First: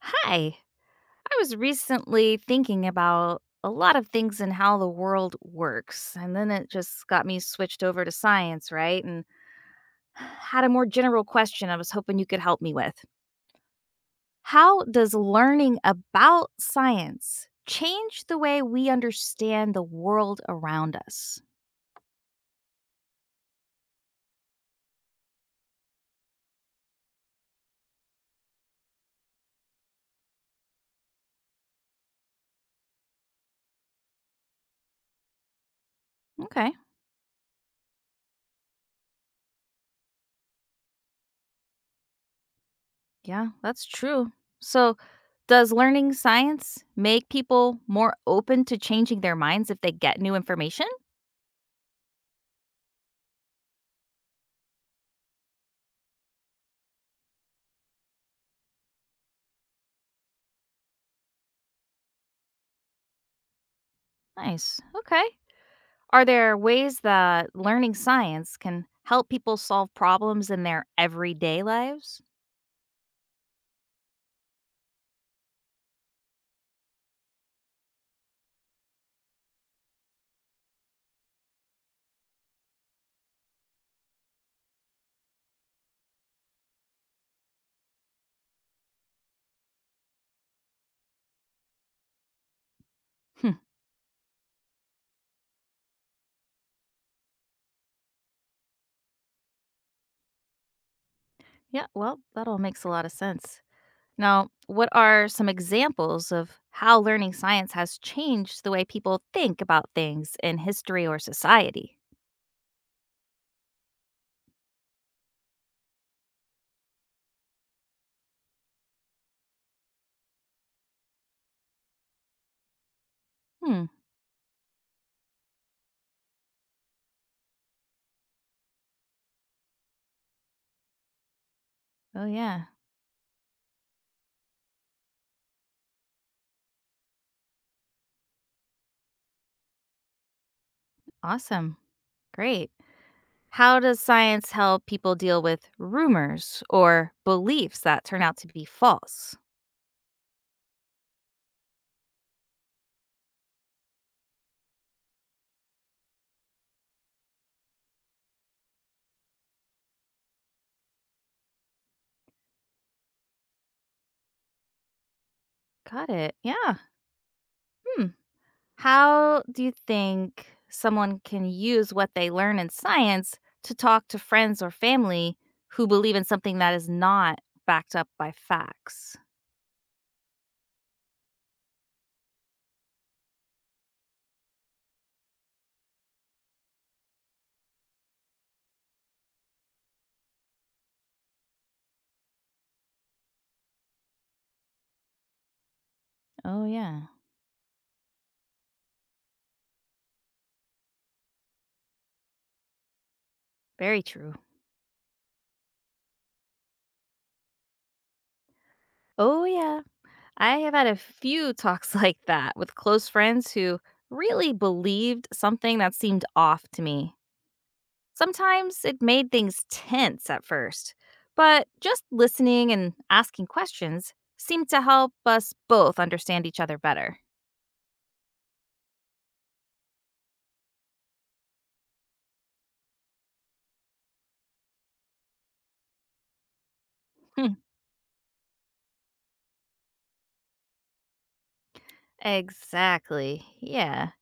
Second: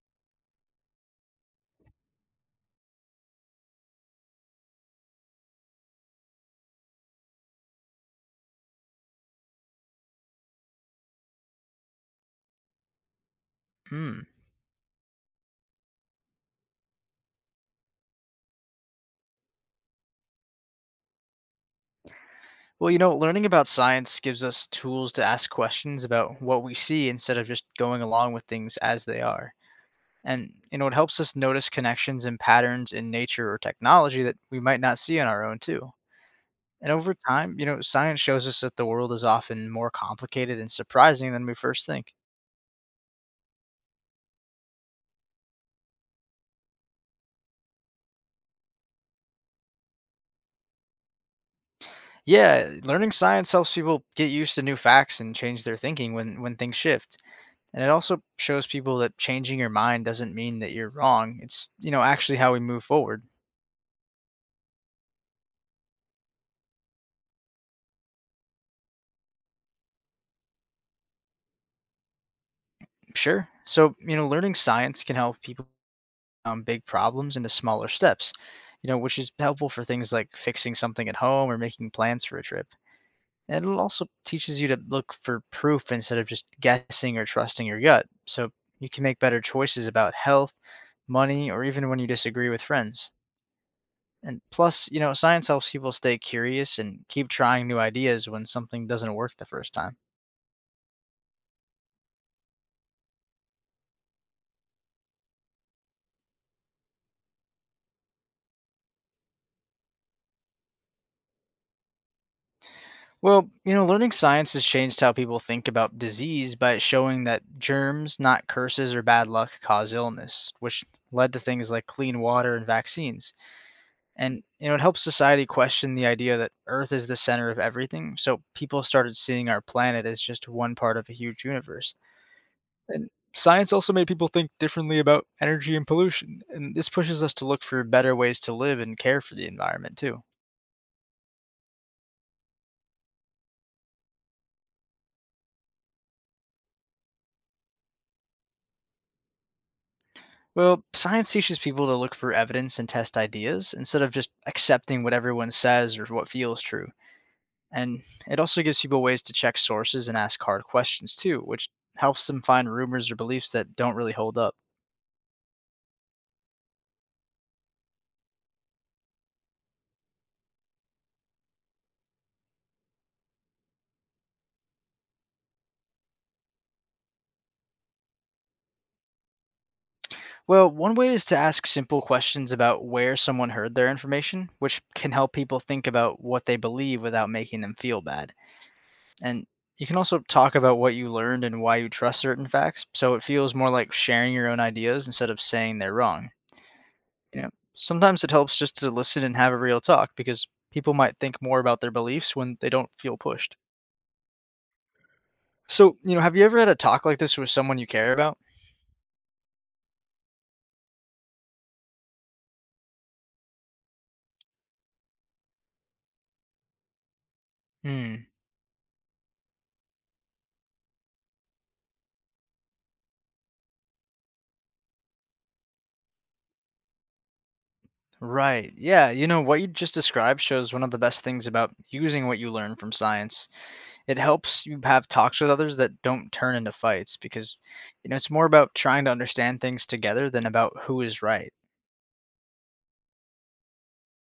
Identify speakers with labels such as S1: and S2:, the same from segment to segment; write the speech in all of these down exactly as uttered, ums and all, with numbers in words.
S1: Hi. I was recently thinking about a lot of things and how the world works, and then it just got me switched over to science, right? And had a more general question I was hoping you could help me with.
S2: Hmm.
S1: How does learning about science change the way we understand the world around us?
S2: Well, you know, learning about science gives us tools to ask questions about what we see instead of just going along with things as they are. And, you know, it helps us notice connections and patterns in nature or technology that we might not see on our own, too.
S1: Okay.
S2: And over time, you know, science shows us that the world is often more complicated and surprising than we first think.
S1: Yeah, that's true. So, does learning science make people more open to changing their minds if they get new information?
S2: Yeah, learning science helps people get used to new facts and change their thinking when when things shift. And it also shows people that changing your mind doesn't mean that you're wrong. It's, you know, actually how we move forward.
S1: Nice. Okay. Are there ways that learning science can help people solve problems in their everyday lives?
S2: Sure. So, you know, learning science can help people um, big problems into smaller steps, you know, which is helpful for things like fixing something at home or making plans for a trip. And it also teaches you to look for proof instead of just guessing or trusting your gut. So you can make better choices about health, money, or even when you disagree with friends.
S1: Hmm.
S2: And plus, you know, science helps people stay curious and keep trying new ideas when something doesn't work the first time.
S1: Yeah, well, that all makes a lot of sense. Now, what are some examples of how learning science has changed the way people think about things in history or society?
S2: Well, you know, learning science has changed how people think about disease by showing that germs, not curses or bad luck, cause illness, which led to things like clean water and vaccines.
S1: Hmm.
S2: And you know, it helps society question the idea that Earth is the center of everything. So people started seeing our planet as just one part of a huge universe.
S1: Oh, yeah.
S2: And science also made people think differently about energy and pollution. And this pushes us to look for better ways to live and care for the environment too.
S1: Awesome. Great. How does science help people deal with rumors or beliefs that turn out to be false?
S2: Well, science teaches people to look for evidence and test ideas instead of just accepting what everyone says or what feels true. And it also gives people ways to check sources and ask hard questions too, which helps them find rumors or beliefs that don't really hold up.
S1: Got it. Yeah. Hmm. How do you think someone can use what they learn in science to talk to friends or family who believe in something that is not backed up by facts?
S2: Well, one way is to ask simple questions about where someone heard their information, which can help people think about what they believe without making them feel bad. And you can also talk about what you learned and why you trust certain facts, so it feels more like sharing your own ideas instead of saying they're wrong.
S1: Oh, yeah.
S2: You know, sometimes it helps just to listen and have a real talk because people might think more about their beliefs when they don't feel pushed.
S1: Very true.
S2: So, you know, have you ever had a talk like this with someone you care about?
S1: Oh, yeah. I have had a few talks like that with close friends who really believed something that seemed off to me.
S2: Hmm.
S1: Sometimes it made things tense at first, but just listening and asking questions seemed to help us both understand each other better.
S2: Right. Yeah. You know, what you just described shows one of the best things about using what you learn from science. It helps you have talks with others that don't turn into fights because, you know, it's more about trying to understand things together than about who is right.
S1: Exactly. Yeah.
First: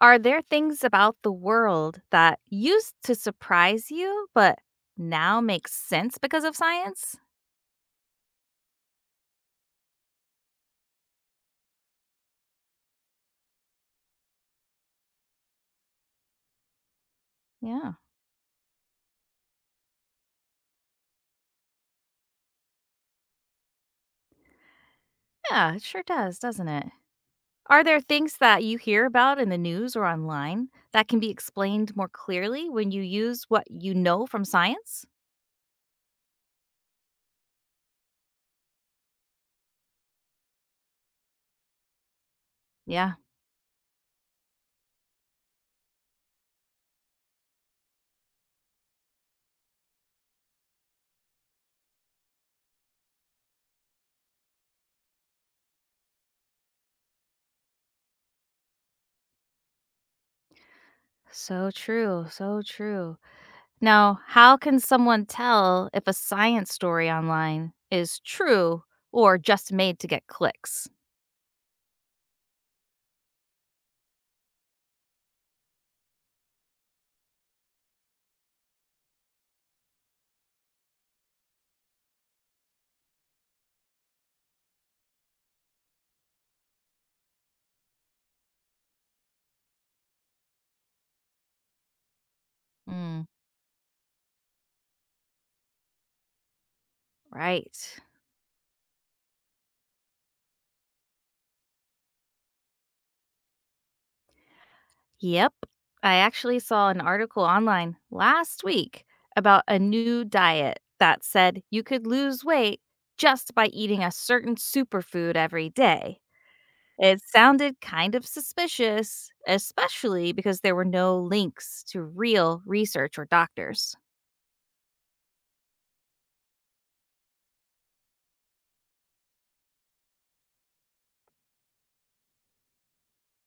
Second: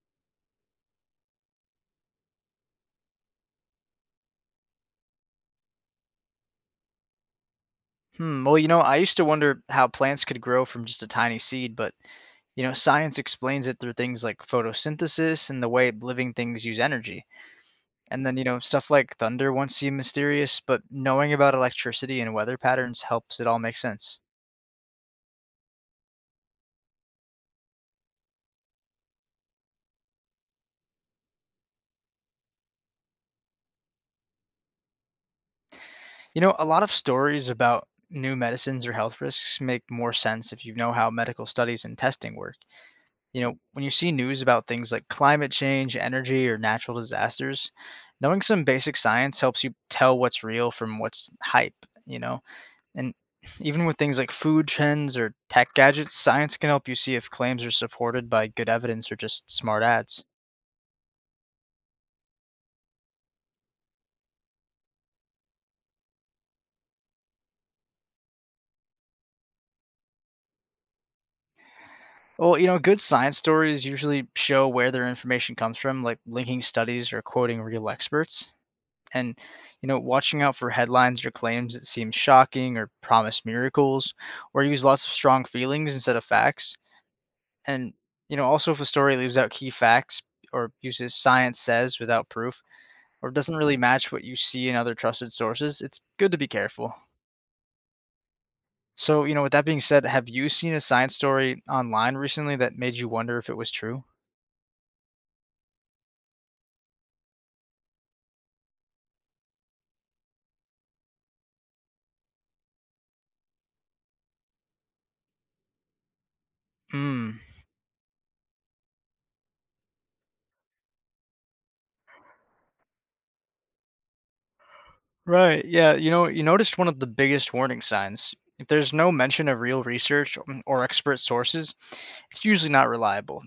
S1: Are there things about the world that used to surprise you, but now make sense because of science?
S2: Hmm. Well, you know, I used to wonder how plants could grow from just a tiny seed, but, you know, science explains it through things like photosynthesis and the way living things use energy.
S1: Yeah.
S2: And then, you know, stuff like thunder once seemed mysterious, but knowing about electricity and weather patterns helps it all make sense.
S1: Yeah, it sure does, doesn't it? Are there things that you hear about in the news or online that can be explained more clearly when you use what you know from science?
S2: You know, a lot of stories about new medicines or health risks make more sense if you know how medical studies and testing work.
S1: Yeah.
S2: You know, when you see news about things like climate change, energy, or natural disasters, knowing some basic science helps you tell what's real from what's hype, you know? And even with things like food trends or tech gadgets, science can help you see if claims are supported by good evidence or just smart ads.
S1: So true. So true. Now, how can someone tell if a science story online is true or just made to get clicks?
S2: Well, you know, good science stories usually show where their information comes from, like linking studies or quoting real experts. And, you know, watching out for headlines or claims that seem shocking or promise miracles or use lots of strong feelings instead of facts. And, you know, also if a story leaves out key facts or uses science says without proof
S1: Mm,
S2: or doesn't really match what you see in other trusted sources, it's good to be careful.
S1: right.
S2: So, you know, with that being said, have you seen a science story online recently that made you wonder if it was true?
S1: Yep. I actually saw an article online last week about a new diet that said you could lose weight just by eating a certain superfood every day. It
S2: Hmm.
S1: sounded kind of suspicious, especially because there were no links to real research or doctors.
S2: Right. Yeah. You know, you noticed one of the biggest warning signs. If there's no mention of real research or or expert sources, it's usually not reliable.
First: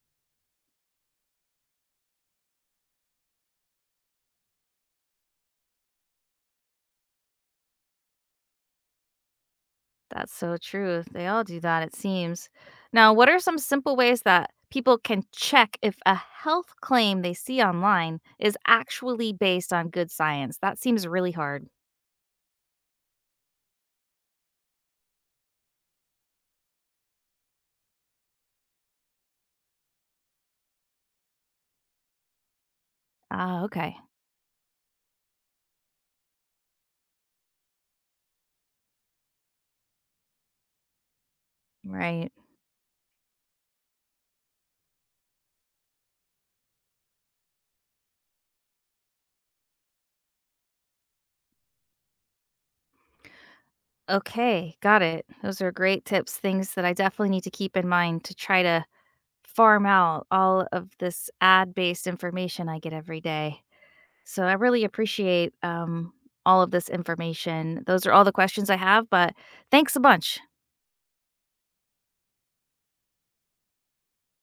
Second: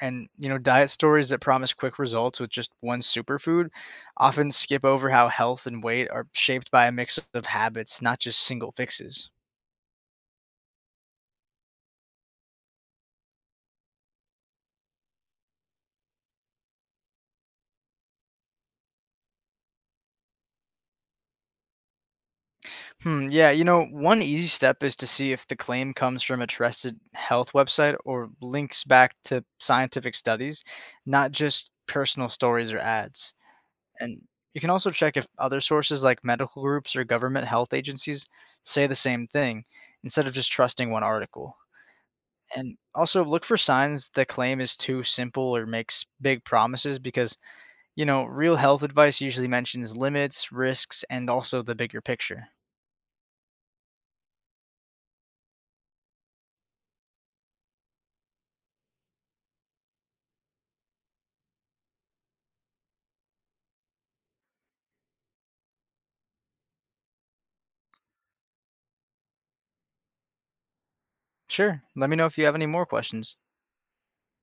S2: And, you know, diet stories that promise quick results with just one superfood often skip over how health and weight are shaped by a mix of habits, not just single fixes.
S1: That's so true. They all do that, it seems. Now, what are some simple ways that people can check if a health claim they see online is actually based on good science? That seems really hard.
S2: Hmm. Yeah. You know, one easy step is to see if the claim comes from a trusted health website or links back to scientific studies, not just personal stories or ads.
S1: Ah, okay.
S2: And you can also check if other sources like medical groups or government health agencies say the same thing instead of just trusting one article.
S1: Right.
S2: And also look for signs the claim is too simple or makes big promises because, you know, real health advice usually mentions limits, risks, and also the bigger picture.
S1: Okay, got it. Those are great tips, things that I definitely need to keep in mind to try to farm out all of this ad based information I get every day. So I really appreciate um, all of this information. Those are all the questions I have, but thanks a bunch.
S2: Sure, let me know if you have any more questions.